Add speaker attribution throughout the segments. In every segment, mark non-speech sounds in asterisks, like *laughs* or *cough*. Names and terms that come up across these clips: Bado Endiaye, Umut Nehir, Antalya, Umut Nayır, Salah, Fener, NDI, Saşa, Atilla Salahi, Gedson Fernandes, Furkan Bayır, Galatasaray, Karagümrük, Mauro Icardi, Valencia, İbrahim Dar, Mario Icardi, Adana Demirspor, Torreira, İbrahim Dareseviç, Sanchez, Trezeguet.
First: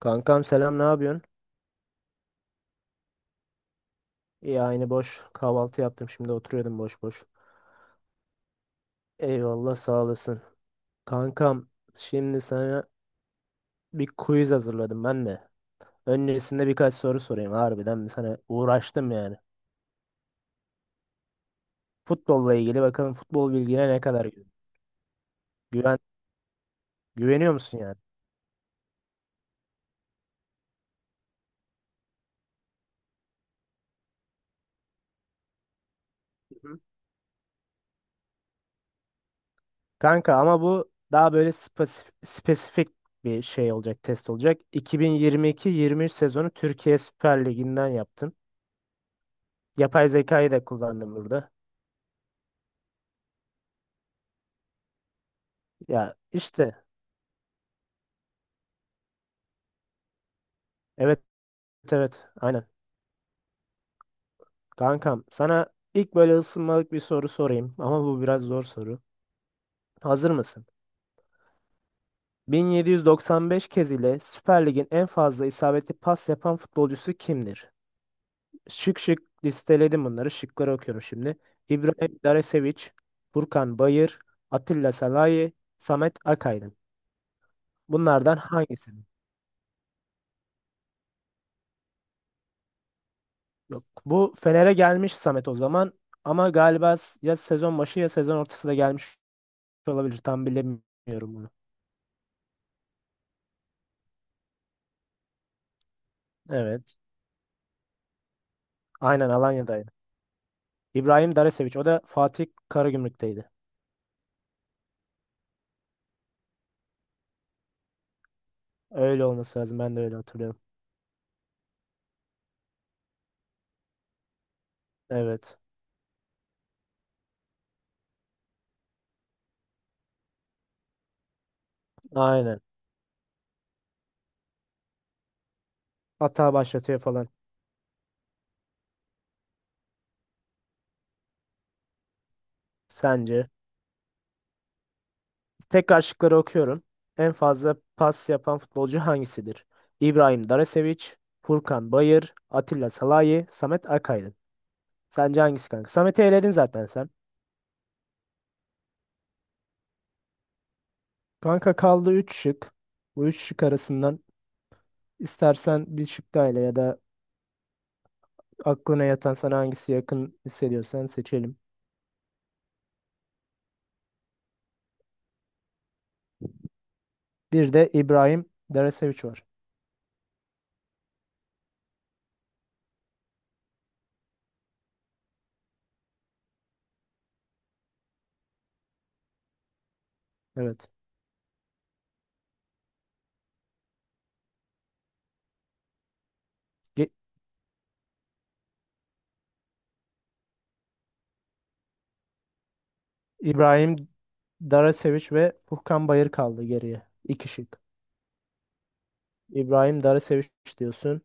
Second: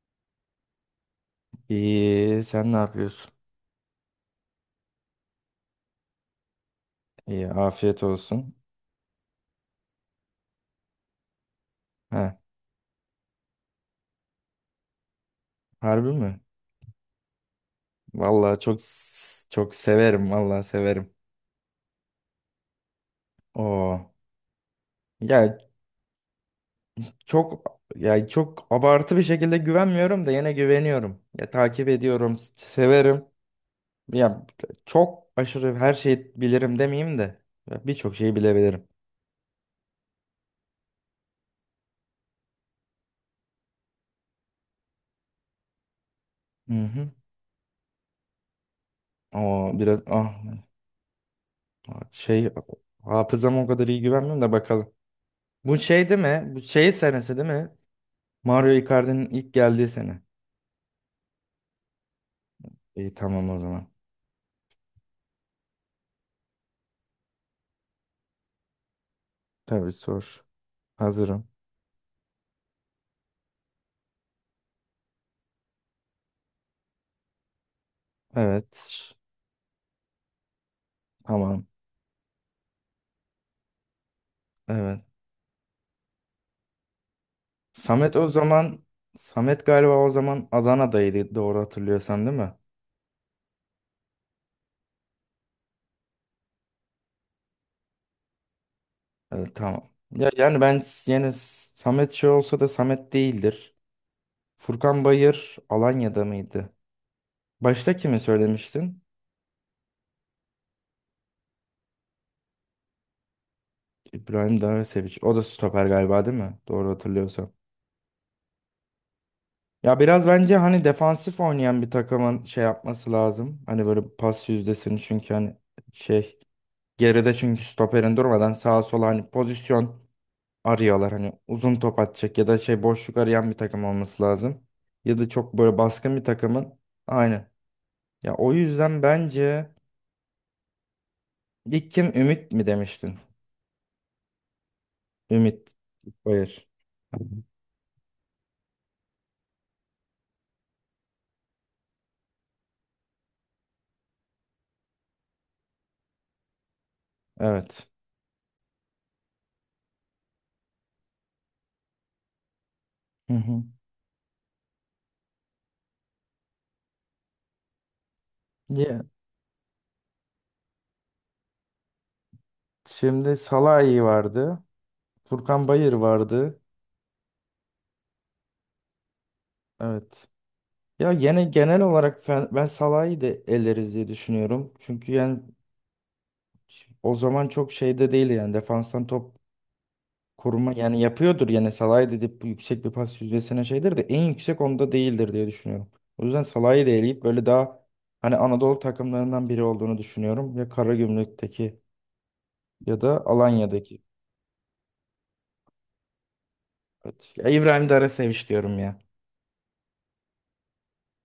Speaker 1: Kankam selam, ne yapıyorsun?
Speaker 2: İyi, sen ne yapıyorsun?
Speaker 1: İyi, aynı, boş. Kahvaltı yaptım, şimdi oturuyordum boş boş.
Speaker 2: İyi, afiyet olsun.
Speaker 1: Eyvallah, sağ olasın. Kankam,
Speaker 2: Ha,
Speaker 1: şimdi sana bir quiz hazırladım ben de.
Speaker 2: harbi mi?
Speaker 1: Öncesinde birkaç soru sorayım, harbiden mi sana
Speaker 2: Vallahi çok
Speaker 1: uğraştım yani.
Speaker 2: çok severim, vallahi severim.
Speaker 1: Futbolla ilgili, bakalım futbol bilgine ne
Speaker 2: Oo.
Speaker 1: kadar
Speaker 2: Ya
Speaker 1: güven güveniyor musun
Speaker 2: çok
Speaker 1: yani?
Speaker 2: ya çok abartı bir şekilde güvenmiyorum da yine güveniyorum. Ya takip ediyorum, severim. Ya çok aşırı her şeyi
Speaker 1: Hı
Speaker 2: bilirim
Speaker 1: hı.
Speaker 2: demeyeyim de ya, birçok şeyi bilebilirim.
Speaker 1: Kanka ama bu daha böyle spesifik bir şey olacak, test olacak. 2022-23 sezonu
Speaker 2: Hı
Speaker 1: Türkiye
Speaker 2: hı.
Speaker 1: Süper Ligi'nden yaptım.
Speaker 2: Oo, biraz
Speaker 1: Yapay zekayı da kullandım burada.
Speaker 2: şey hafızama o kadar iyi güvenmiyorum da bakalım. Bu şey
Speaker 1: Ya
Speaker 2: değil mi? Bu
Speaker 1: işte,
Speaker 2: şey senesi değil mi? Mario Icardi'nin ilk geldiği sene.
Speaker 1: Evet evet aynen.
Speaker 2: İyi tamam o zaman.
Speaker 1: Kankam, sana ilk böyle ısınmalık bir soru sorayım ama bu biraz zor soru.
Speaker 2: Tabii
Speaker 1: Hazır
Speaker 2: sor.
Speaker 1: mısın?
Speaker 2: Hazırım.
Speaker 1: 1795 kez ile Süper Lig'in en fazla isabetli pas yapan futbolcusu kimdir?
Speaker 2: Evet.
Speaker 1: Şık listeledim bunları. Şıkları okuyorum şimdi.
Speaker 2: Tamam.
Speaker 1: İbrahim Daresevic, Furkan Bayır, Atilla
Speaker 2: Evet.
Speaker 1: Salahi, Samet Akaydın.
Speaker 2: Samet o
Speaker 1: Bunlardan
Speaker 2: zaman
Speaker 1: hangisi?
Speaker 2: Samet galiba o zaman Adana'daydı doğru hatırlıyorsan değil mi?
Speaker 1: Yok. Bu Fener'e gelmiş Samet o zaman, ama galiba ya sezon başı ya sezon ortasında gelmiş
Speaker 2: Evet tamam.
Speaker 1: olabilir.
Speaker 2: Ya
Speaker 1: Tam
Speaker 2: yani ben yine
Speaker 1: bilemiyorum.
Speaker 2: Samet şey olsa da Samet değildir. Furkan Bayır Alanya'da mıydı?
Speaker 1: Evet.
Speaker 2: Başta kimi söylemiştin?
Speaker 1: Aynen, Alanya'daydı. İbrahim Dareseviç. O da Fatih Karagümrük'teydi.
Speaker 2: İbrahim Seviç. O da stoper galiba değil mi? Doğru hatırlıyorsam.
Speaker 1: Öyle olması lazım. Ben
Speaker 2: Ya
Speaker 1: de öyle
Speaker 2: biraz bence
Speaker 1: hatırlıyorum.
Speaker 2: hani defansif oynayan bir takımın şey yapması lazım. Hani böyle pas yüzdesini çünkü hani
Speaker 1: Evet.
Speaker 2: şey geride çünkü stoperin durmadan sağa sola hani pozisyon arıyorlar. Hani uzun top atacak ya da
Speaker 1: Aynen.
Speaker 2: şey boşluk arayan bir takım olması lazım. Ya da çok böyle baskın bir
Speaker 1: Hata
Speaker 2: takımın.
Speaker 1: başlatıyor falan.
Speaker 2: Aynen. Ya o yüzden bence ilk kim Ümit mi demiştin?
Speaker 1: Sence?
Speaker 2: Ümit.
Speaker 1: Tekrar şıkları
Speaker 2: Hayır.
Speaker 1: okuyorum. En fazla pas yapan futbolcu hangisidir? İbrahim Dareseviç, Furkan Bayır, Atilla Salahi, Samet Akaydın. Sence hangisi kanka? Samet'i eledin zaten sen.
Speaker 2: Evet.
Speaker 1: Kanka, kaldı 3 şık. Bu
Speaker 2: Hı
Speaker 1: üç şık
Speaker 2: hı.
Speaker 1: arasından istersen bir şık daha ele, ya da
Speaker 2: Ya,
Speaker 1: aklına yatan, sana hangisi yakın hissediyorsan seçelim.
Speaker 2: şimdi Salah iyi vardı. Furkan Bayır vardı.
Speaker 1: Bir de İbrahim Dereseviç var.
Speaker 2: Evet. Ya gene genel olarak ben Salah'ı da eleriz diye düşünüyorum. Çünkü yani o zaman çok şeyde değil yani defanstan top koruma
Speaker 1: Evet.
Speaker 2: yani yapıyordur yani Salah'ı dedip yüksek bir pas yüzdesine şeydir de en yüksek onda değildir diye düşünüyorum. O yüzden Salah'ı da
Speaker 1: Ge-
Speaker 2: eleyip böyle daha hani Anadolu takımlarından biri olduğunu düşünüyorum. Ya Karagümrük'teki ya da Alanya'daki.
Speaker 1: İbrahim Daraseviç ve Furkan Bayır kaldı geriye.
Speaker 2: Evet. Ya
Speaker 1: İki şık.
Speaker 2: İbrahim Dar'a seviş diyorum ya.
Speaker 1: İbrahim Daraseviç diyorsun.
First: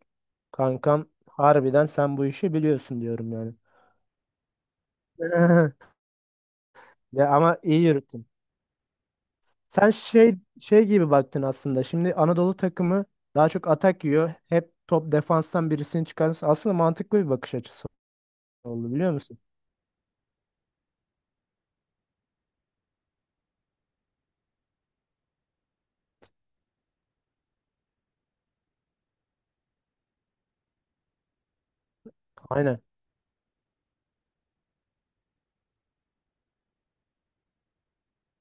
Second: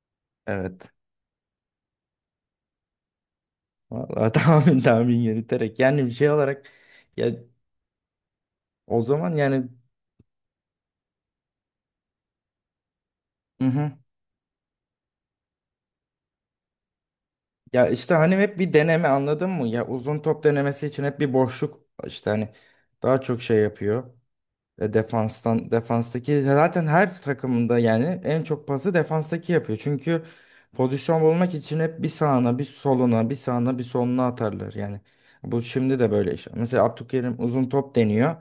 Speaker 2: Evet.
Speaker 1: Kankam harbiden sen bu işi biliyorsun diyorum yani.
Speaker 2: Vallahi *laughs* tahmin tahmin yürüterek
Speaker 1: *laughs*
Speaker 2: yani bir şey olarak
Speaker 1: Ya
Speaker 2: ya
Speaker 1: ama iyi yürüttün.
Speaker 2: o zaman yani.
Speaker 1: Sen şey gibi baktın aslında. Şimdi Anadolu takımı daha çok atak yiyor. Hep top, defanstan birisini çıkarırsın. Aslında mantıklı bir bakış
Speaker 2: Ya
Speaker 1: açısı
Speaker 2: işte hani hep bir
Speaker 1: oldu,
Speaker 2: deneme
Speaker 1: biliyor musun?
Speaker 2: anladın mı? Ya uzun top denemesi için hep bir boşluk işte hani daha çok şey yapıyor. E, defanstaki zaten her takımında yani en çok pası defanstaki yapıyor. Çünkü pozisyon bulmak için hep bir sağına, bir
Speaker 1: Aynen.
Speaker 2: soluna, bir sağına, bir soluna atarlar. Yani bu şimdi de böyle iş. Mesela Abdülkerim uzun top deniyor.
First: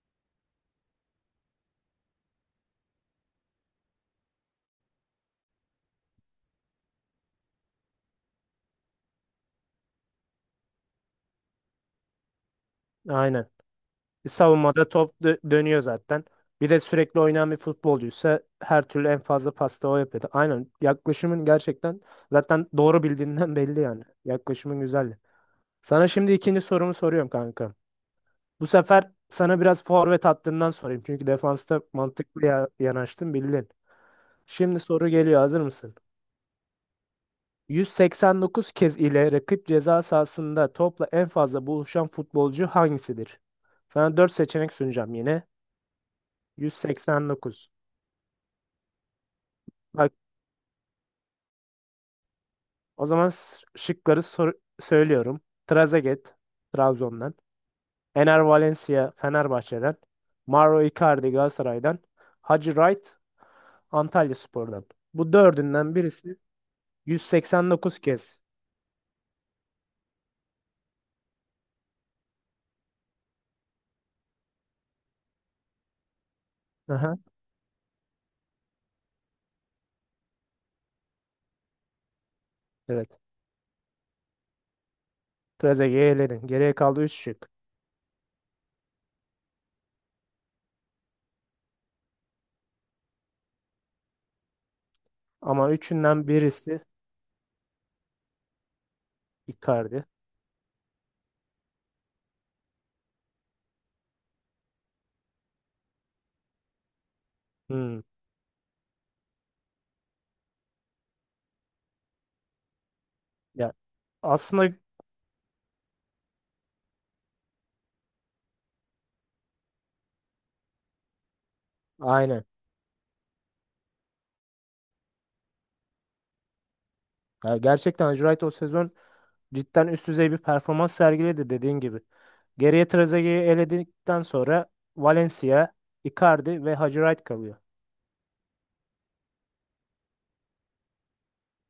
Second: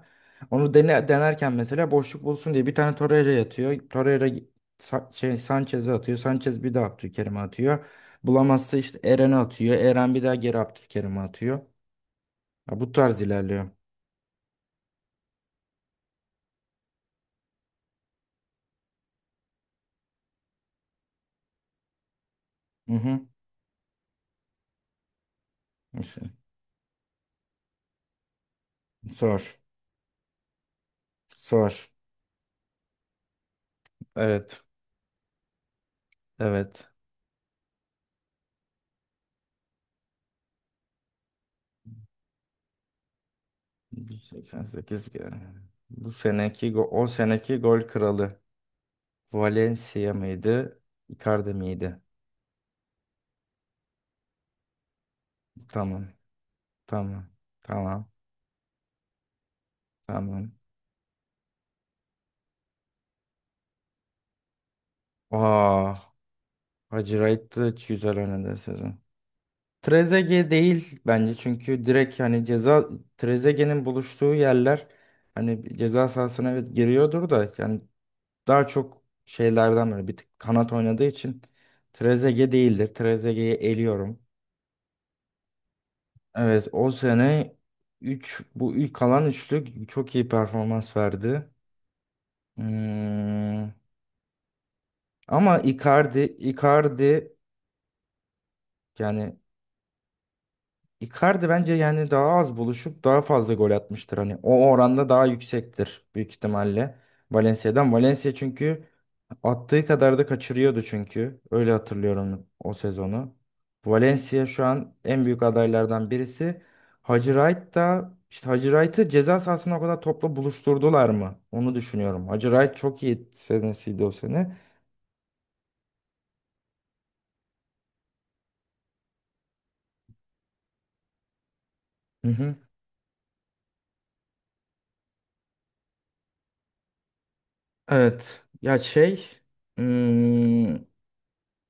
Speaker 2: Onu dene, denerken mesela boşluk bulsun diye bir tane Torreira yatıyor. Torreira Sanchez'e atıyor. Sanchez bir daha Abdülkerim'e atıyor. Bulamazsa işte Eren'e atıyor. Eren bir daha geri Abdülkerim'e atıyor. Ya bu tarz
Speaker 1: Aynen.
Speaker 2: ilerliyor.
Speaker 1: E, savunmada top dönüyor zaten. Bir de sürekli oynayan bir futbolcuysa her türlü en fazla pasta o yapıyordu. Aynen. Yaklaşımın gerçekten zaten
Speaker 2: Hı
Speaker 1: doğru
Speaker 2: hı.
Speaker 1: bildiğinden *laughs* belli yani. Yaklaşımın güzeldi. Sana
Speaker 2: İşte.
Speaker 1: şimdi ikinci sorumu soruyorum kanka. Bu sefer
Speaker 2: Sor.
Speaker 1: sana biraz forvet hattından sorayım. Çünkü
Speaker 2: Sor.
Speaker 1: defansta mantıklı ya, yanaştın, bildin.
Speaker 2: Evet.
Speaker 1: Şimdi soru geliyor. Hazır mısın?
Speaker 2: Evet.
Speaker 1: 189 kez ile rakip ceza sahasında topla en fazla buluşan futbolcu hangisidir? Sana 4 seçenek
Speaker 2: 88
Speaker 1: sunacağım
Speaker 2: yani.
Speaker 1: yine.
Speaker 2: Bu seneki o seneki
Speaker 1: 189.
Speaker 2: gol kralı
Speaker 1: Bak,
Speaker 2: Valencia mıydı? Icardi miydi?
Speaker 1: o zaman söylüyorum.
Speaker 2: Tamam.
Speaker 1: Trezeguet
Speaker 2: Tamam.
Speaker 1: Trabzon'dan.
Speaker 2: Tamam.
Speaker 1: Ener Valencia Fenerbahçe'den.
Speaker 2: Tamam.
Speaker 1: Mauro Icardi Galatasaray'dan. Hacı Wright Antalyaspor'dan. Bu
Speaker 2: Aa,
Speaker 1: dördünden birisi
Speaker 2: Hacı Wright da
Speaker 1: 189
Speaker 2: güzel
Speaker 1: kez.
Speaker 2: oynadı sezon. Trezeguet değil bence çünkü direkt hani ceza, Trezeguet'in buluştuğu yerler hani ceza sahasına evet
Speaker 1: Aha,
Speaker 2: giriyordur da yani daha çok şeylerden böyle bir tık kanat oynadığı için Trezeguet değildir.
Speaker 1: evet.
Speaker 2: Trezeguet'i eliyorum.
Speaker 1: Trezeguet'i eledin.
Speaker 2: Evet
Speaker 1: Geriye
Speaker 2: o
Speaker 1: kaldı 3 şık.
Speaker 2: sene bu ilk kalan üçlük çok iyi performans verdi. Hmm, ama
Speaker 1: Ama
Speaker 2: Icardi
Speaker 1: üçünden birisi
Speaker 2: Icardi yani
Speaker 1: Icardi.
Speaker 2: Icardi bence yani daha az buluşup daha fazla gol atmıştır hani o oranda daha yüksektir büyük ihtimalle Valencia'dan.
Speaker 1: Hmm.
Speaker 2: Valencia çünkü attığı kadar da kaçırıyordu çünkü. Öyle hatırlıyorum o sezonu.
Speaker 1: Ya
Speaker 2: Valencia şu
Speaker 1: aslında
Speaker 2: an en büyük adaylardan birisi. Hacı Wright da işte Hacı Wright'ı ceza sahasına o kadar topla buluşturdular mı? Onu düşünüyorum.
Speaker 1: aynen.
Speaker 2: Hacı Wright çok iyi senesiydi o sene.
Speaker 1: Ya gerçekten Albright o sezon cidden üst düzey bir performans sergiledi dediğin gibi.
Speaker 2: Hı hı.
Speaker 1: Geriye Trezeguet'i eledikten sonra Valencia, Icardi ve Albright kalıyor.
Speaker 2: Evet. Ya şey, hmm,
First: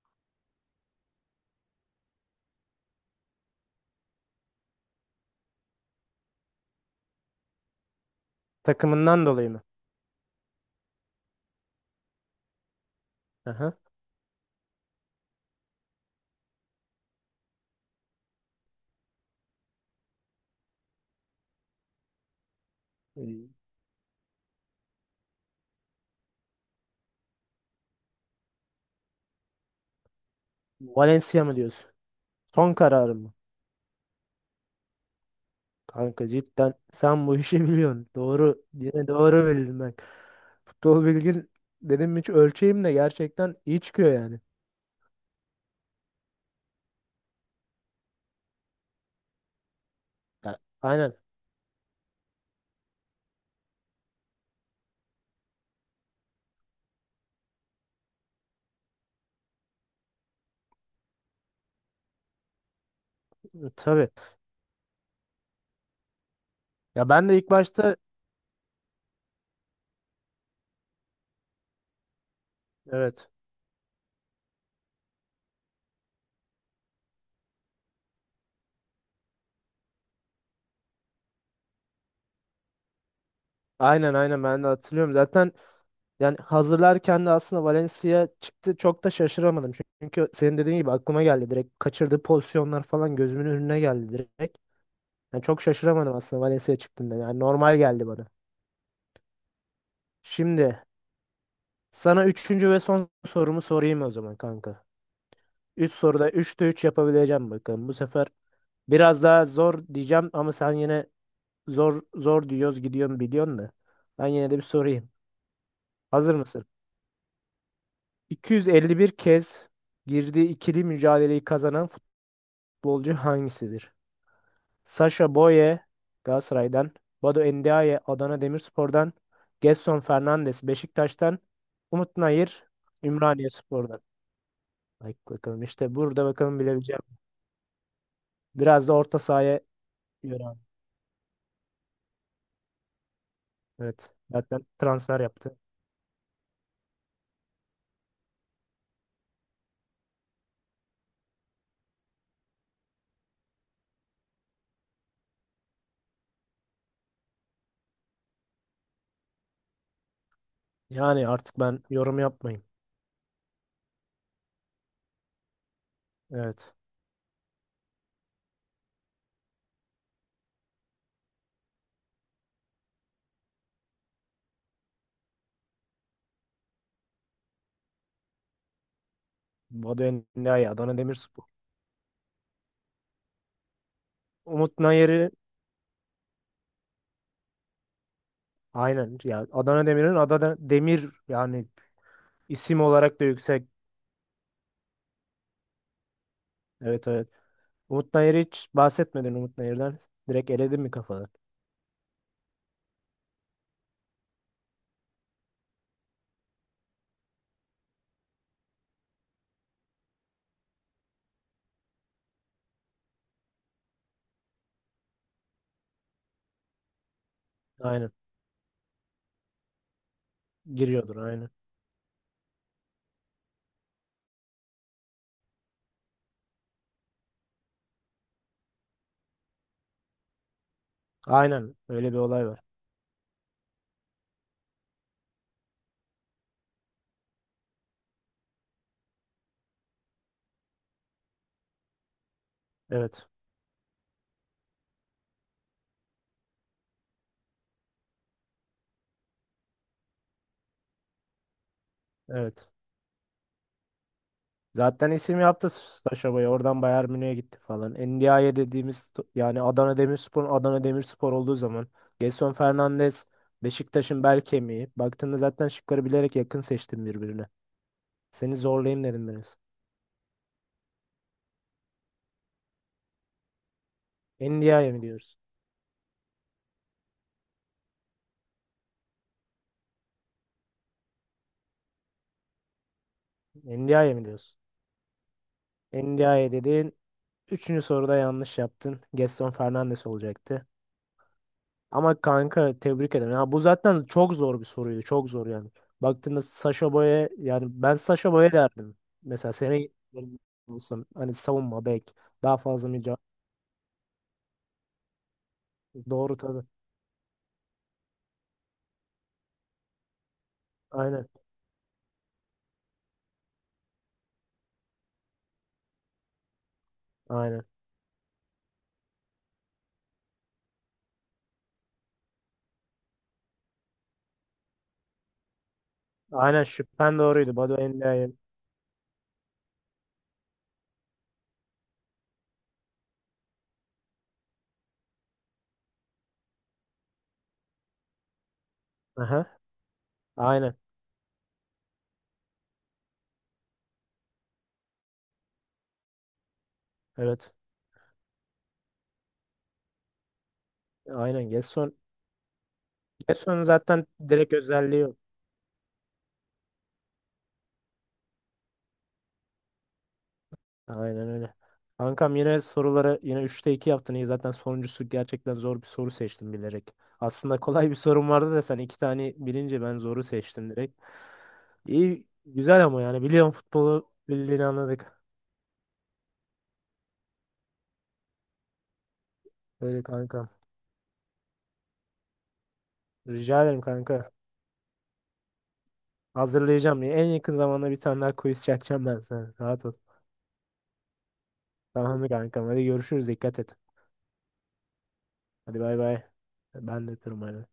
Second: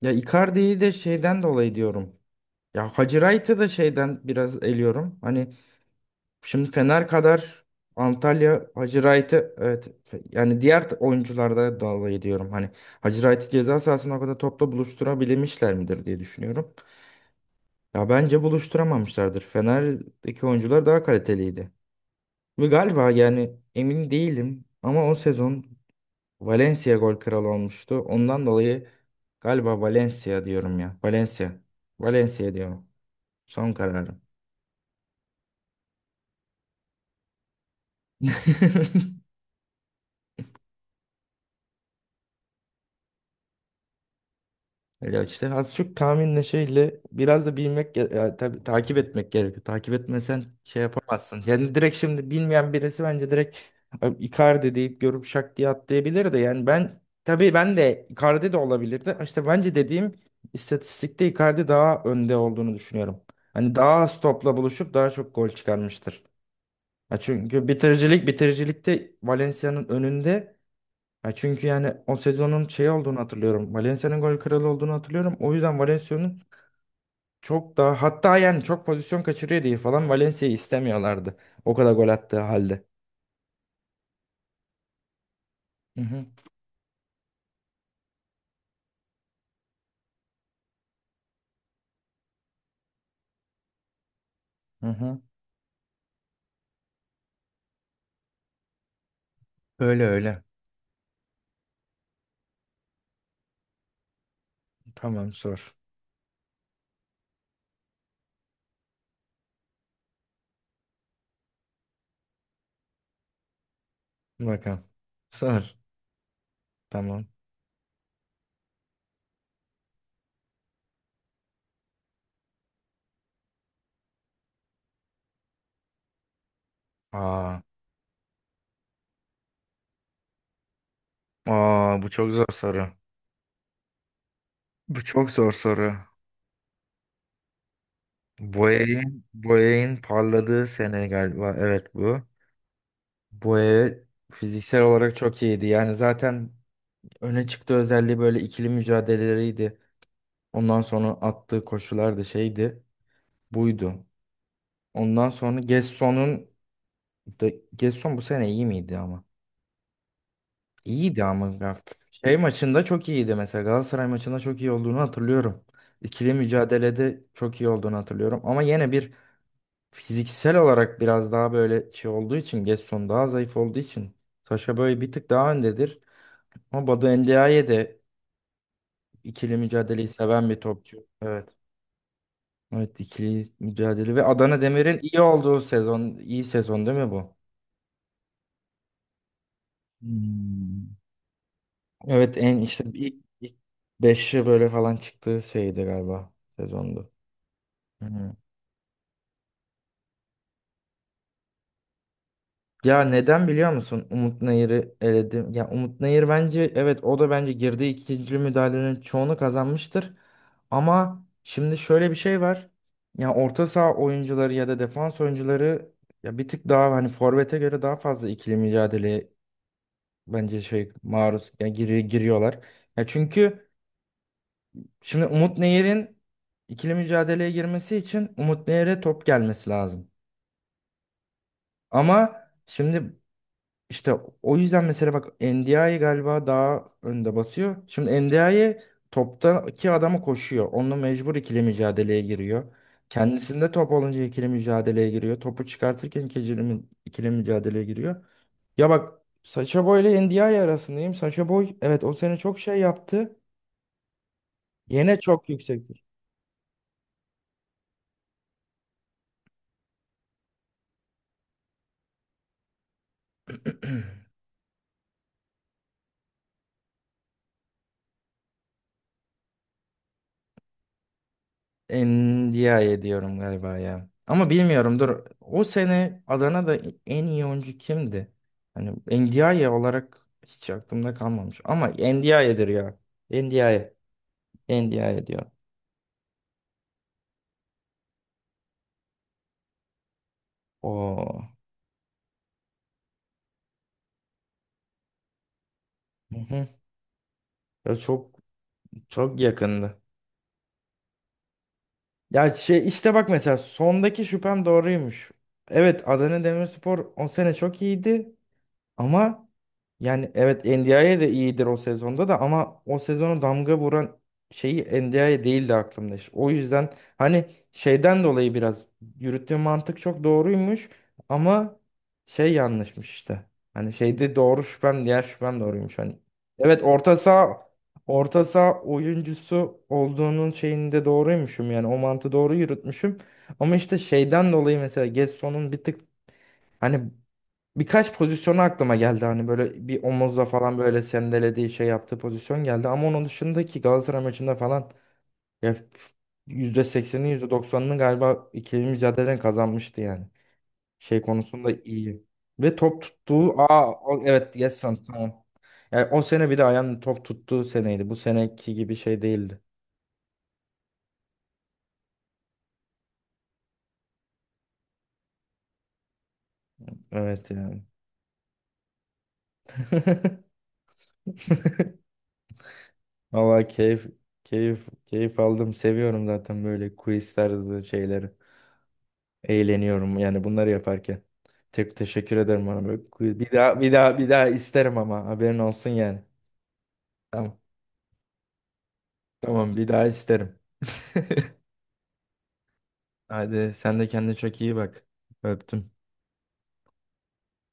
Speaker 2: ya Icardi'yi de şeyden dolayı diyorum. Ya Hacı Wright'ı da şeyden biraz eliyorum. Hani şimdi Fener kadar Antalya Hacı
Speaker 1: Takımından dolayı
Speaker 2: Wright'ı
Speaker 1: mı?
Speaker 2: evet yani diğer oyuncularda dalga ediyorum. Hani Hacı Wright'ı
Speaker 1: Aha.
Speaker 2: ceza sahasına o kadar topla buluşturabilmişler midir diye düşünüyorum. Ya bence buluşturamamışlardır. Fener'deki oyuncular daha kaliteliydi. Ve galiba
Speaker 1: Ee,
Speaker 2: yani emin değilim ama o sezon Valencia gol kralı olmuştu. Ondan dolayı galiba Valencia diyorum ya.
Speaker 1: Valencia
Speaker 2: Valencia.
Speaker 1: mı diyorsun?
Speaker 2: Valencia
Speaker 1: Son
Speaker 2: diyorum.
Speaker 1: kararı mı?
Speaker 2: Son kararım.
Speaker 1: Kanka cidden sen bu işi biliyorsun. Doğru. Yine
Speaker 2: *laughs*
Speaker 1: doğru bildin bak. Futbol bilgin, dedim hiç ölçeyim de gerçekten iyi çıkıyor yani.
Speaker 2: Ya işte az çok tahminle şeyle biraz da bilmek ya tabii takip etmek gerekiyor. Takip etmesen
Speaker 1: Ya,
Speaker 2: şey
Speaker 1: aynen.
Speaker 2: yapamazsın. Yani direkt şimdi bilmeyen birisi bence direkt "Abi Icardi" deyip görüp şak diye atlayabilir de yani ben tabii, ben de Icardi de olabilirdi. İşte bence dediğim istatistikte Icardi daha önde olduğunu düşünüyorum.
Speaker 1: E,
Speaker 2: Hani daha
Speaker 1: tabii.
Speaker 2: az topla buluşup daha çok gol çıkarmıştır.
Speaker 1: Ya
Speaker 2: Ya
Speaker 1: ben de ilk
Speaker 2: çünkü
Speaker 1: başta,
Speaker 2: bitiricilikte Valencia'nın önünde, ya çünkü yani o sezonun şey olduğunu
Speaker 1: evet.
Speaker 2: hatırlıyorum. Valencia'nın gol kralı olduğunu hatırlıyorum. O yüzden Valencia'nın çok daha, hatta yani çok pozisyon kaçırıyor diye falan Valencia'yı istemiyorlardı. O kadar gol attığı halde.
Speaker 1: Aynen ben de hatırlıyorum. Zaten
Speaker 2: Hı hı
Speaker 1: yani hazırlarken de aslında Valencia çıktı. Çok da şaşıramadım. Çünkü senin dediğin gibi aklıma geldi direkt. Kaçırdığı pozisyonlar falan gözümün önüne geldi direkt.
Speaker 2: hı. Hı.
Speaker 1: Yani çok şaşıramadım aslında Valencia çıktığında. Yani normal geldi bana.
Speaker 2: Öyle öyle.
Speaker 1: Şimdi sana üçüncü ve son sorumu sorayım o zaman kanka.
Speaker 2: Tamam sor.
Speaker 1: Üç soruda üçte üç yapabileceğim bakalım. Bu sefer biraz daha zor diyeceğim ama sen yine zor diyoruz gidiyorum biliyorsun da. Ben yine de bir
Speaker 2: Bakalım.
Speaker 1: sorayım.
Speaker 2: Sor.
Speaker 1: Hazır mısın?
Speaker 2: Tamam.
Speaker 1: 251 kez girdiği ikili mücadeleyi kazanan futbolcu hangisidir? Sasha Boye Galatasaray'dan, Bado
Speaker 2: Aa,
Speaker 1: Endiaye Adana Demirspor'dan, Gedson Fernandes Beşiktaş'tan,
Speaker 2: aa bu
Speaker 1: Umut
Speaker 2: çok zor
Speaker 1: Nayır
Speaker 2: soru.
Speaker 1: Ümraniyespor'dan.
Speaker 2: Bu
Speaker 1: Bak
Speaker 2: çok zor
Speaker 1: bakalım, işte
Speaker 2: soru.
Speaker 1: burada bakalım bilebileceğim. Biraz da orta
Speaker 2: Boya'nın
Speaker 1: sahaya
Speaker 2: Boya'nın
Speaker 1: göre, abi.
Speaker 2: parladığı sene galiba. Evet bu. Boya
Speaker 1: Evet. Zaten
Speaker 2: fiziksel olarak
Speaker 1: transfer
Speaker 2: çok
Speaker 1: yaptı.
Speaker 2: iyiydi. Yani zaten öne çıktığı özelliği böyle ikili mücadeleleriydi. Ondan sonra attığı koşular da şeydi. Buydu. Ondan sonra Gesson'un da Gesson bu sene iyi miydi ama? İyiydi
Speaker 1: Yani
Speaker 2: ama
Speaker 1: artık ben yorum
Speaker 2: Şey
Speaker 1: yapmayayım.
Speaker 2: maçında çok iyiydi, mesela Galatasaray maçında çok iyi olduğunu hatırlıyorum. İkili
Speaker 1: Evet.
Speaker 2: mücadelede çok iyi olduğunu hatırlıyorum ama yine bir fiziksel olarak biraz daha böyle şey olduğu için, Gesson daha zayıf olduğu için Saşa böyle bir tık daha öndedir. Ama Badu Endiaye de ikili
Speaker 1: Bado
Speaker 2: mücadeleyi seven bir
Speaker 1: Endiaye, Adana
Speaker 2: topçu.
Speaker 1: Demirspor.
Speaker 2: Evet. Evet ikili mücadele ve Adana
Speaker 1: Umut
Speaker 2: Demir'in iyi
Speaker 1: Nayır'ı.
Speaker 2: olduğu sezon, iyi sezon değil mi bu?
Speaker 1: Aynen ya, Adana Demir'in, Adana
Speaker 2: Hmm.
Speaker 1: Demir yani
Speaker 2: Evet en
Speaker 1: isim
Speaker 2: işte ilk,
Speaker 1: olarak da
Speaker 2: ilk
Speaker 1: yüksek.
Speaker 2: beşi böyle falan çıktığı şeydi galiba
Speaker 1: Evet,
Speaker 2: sezondu.
Speaker 1: evet. Umut
Speaker 2: Hı.
Speaker 1: Nayır'ı hiç bahsetmedin, Umut Nayır'dan. Direkt eledin mi kafadan?
Speaker 2: Ya neden biliyor musun? Umut Nayır'ı eledim. Ya Umut Nayır bence evet o da bence girdiği ikinci müdahalenin çoğunu kazanmıştır. Ama şimdi şöyle bir şey var. Ya orta saha oyuncuları ya da defans oyuncuları ya bir tık daha hani forvete göre daha
Speaker 1: Aynen.
Speaker 2: fazla ikili mücadele bence şey
Speaker 1: Giriyordur, aynen.
Speaker 2: maruz yani giriyorlar. Ya çünkü şimdi Umut Nehir'in ikili mücadeleye girmesi için Umut Nehir'e top gelmesi lazım.
Speaker 1: Aynen öyle bir
Speaker 2: Ama
Speaker 1: olay var.
Speaker 2: şimdi işte o yüzden mesela bak NDI galiba daha önde basıyor. Şimdi NDI toptaki adama koşuyor. Onunla mecbur ikili mücadeleye giriyor.
Speaker 1: Evet.
Speaker 2: Kendisinde top olunca ikili mücadeleye giriyor. Topu çıkartırken ikili mücadeleye giriyor. Ya bak Sacha Boy ile NDI arasındayım. Sacha Boy evet o sene çok
Speaker 1: Evet.
Speaker 2: şey yaptı.
Speaker 1: Zaten
Speaker 2: Yine
Speaker 1: isim
Speaker 2: çok
Speaker 1: yaptı
Speaker 2: yüksektir.
Speaker 1: Saşa Boy. Oradan Bayern Münih'e gitti falan. NDI'ye dediğimiz, yani Adana Demirspor, olduğu zaman Gelson Fernandes Beşiktaş'ın bel kemiği. Baktığında zaten şıkları bilerek yakın seçtim birbirine. Seni zorlayayım dedim biraz.
Speaker 2: Endiaye diyorum galiba ya. Ama
Speaker 1: NDI'ye
Speaker 2: bilmiyorum
Speaker 1: mi
Speaker 2: dur.
Speaker 1: diyoruz?
Speaker 2: O sene Adana'da en iyi oyuncu kimdi? Hani Endiaye olarak hiç aklımda kalmamış. Ama Endiaye'dir ya. Endiaye.
Speaker 1: NDI'ye mi diyorsun?
Speaker 2: Endiaye diyor.
Speaker 1: NDI'ye dedin. Üçüncü soruda yanlış yaptın. Gedson Fernandes olacaktı.
Speaker 2: Oo.
Speaker 1: Ama kanka tebrik ederim. Ya bu zaten çok zor bir soruydu. Çok zor yani.
Speaker 2: Hı
Speaker 1: Baktığında
Speaker 2: hı.
Speaker 1: Sasha Boy'a, yani
Speaker 2: Ya
Speaker 1: ben Sasha
Speaker 2: çok
Speaker 1: Boy'a derdim.
Speaker 2: çok
Speaker 1: Mesela seni
Speaker 2: yakındı.
Speaker 1: olsam hani savunma bek,
Speaker 2: Ya
Speaker 1: daha fazla
Speaker 2: şey işte
Speaker 1: mücadele.
Speaker 2: bak mesela sondaki şüphem doğruymuş. Evet
Speaker 1: Doğru
Speaker 2: Adana
Speaker 1: tabii.
Speaker 2: Demirspor o sene çok iyiydi. Ama yani evet NDI'ye
Speaker 1: Aynen.
Speaker 2: de iyidir o sezonda da, ama o sezonu damga vuran şeyi NDI'ye değildi aklımda işte. O yüzden hani
Speaker 1: Aynen.
Speaker 2: şeyden dolayı biraz yürüttüğüm mantık çok doğruymuş ama şey yanlışmış işte. Hani şeyde doğru şüphem, diğer şüphem doğruymuş hani.
Speaker 1: Aynen
Speaker 2: Evet orta
Speaker 1: şüphen doğruydu.
Speaker 2: saha
Speaker 1: Badu NDI'ye.
Speaker 2: orta saha oyuncusu olduğunun şeyinde doğruymuşum, yani o mantığı doğru yürütmüşüm. Ama işte şeyden dolayı mesela Gesson'un bir tık hani birkaç pozisyonu aklıma geldi,
Speaker 1: Aha.
Speaker 2: hani böyle bir omuzla
Speaker 1: Aynen.
Speaker 2: falan böyle sendelediği şey yaptığı pozisyon geldi. Ama onun dışındaki Galatasaray maçında falan ya yüzde
Speaker 1: Evet.
Speaker 2: %90'ını galiba ikili mücadeleden kazanmıştı yani. Şey
Speaker 1: Aynen.
Speaker 2: konusunda
Speaker 1: Gerson.
Speaker 2: iyi. Ve top tuttuğu,
Speaker 1: Gedson'un zaten direkt
Speaker 2: evet Gerson
Speaker 1: özelliği yok.
Speaker 2: tamam. Yani o sene bir de ayağın top tuttuğu seneydi. Bu seneki gibi şey değildi.
Speaker 1: Aynen öyle. Kankam yine soruları yine üçte 2 yaptın. İyi, zaten sonuncusu gerçekten zor bir soru seçtim bilerek.
Speaker 2: Evet
Speaker 1: Aslında
Speaker 2: yani.
Speaker 1: kolay bir sorum vardı da sen iki tane bilince ben zoru
Speaker 2: *laughs*
Speaker 1: seçtim direkt. İyi güzel, ama yani biliyorum,
Speaker 2: Vallahi keyif
Speaker 1: futbolu bildiğini
Speaker 2: keyif
Speaker 1: anladık.
Speaker 2: keyif aldım. Seviyorum zaten böyle quiz tarzı şeyleri.
Speaker 1: Öyle
Speaker 2: Eğleniyorum yani
Speaker 1: kankam.
Speaker 2: bunları yaparken. Çok teşekkür ederim bana böyle. Bir
Speaker 1: Rica
Speaker 2: daha
Speaker 1: ederim
Speaker 2: bir daha bir
Speaker 1: kanka.
Speaker 2: daha isterim ama haberin olsun yani.
Speaker 1: Hazırlayacağım. En yakın
Speaker 2: Tamam.
Speaker 1: zamanda bir tane daha quiz çekeceğim ben sana.
Speaker 2: Tamam
Speaker 1: Rahat
Speaker 2: bir
Speaker 1: ol.
Speaker 2: daha isterim.
Speaker 1: Tamam mı kankam? Hadi görüşürüz. Dikkat
Speaker 2: Hadi
Speaker 1: et.
Speaker 2: sen de kendine çok iyi bak.
Speaker 1: Hadi
Speaker 2: Öptüm.
Speaker 1: bay bay. Ben de öpüyorum. Bay bay.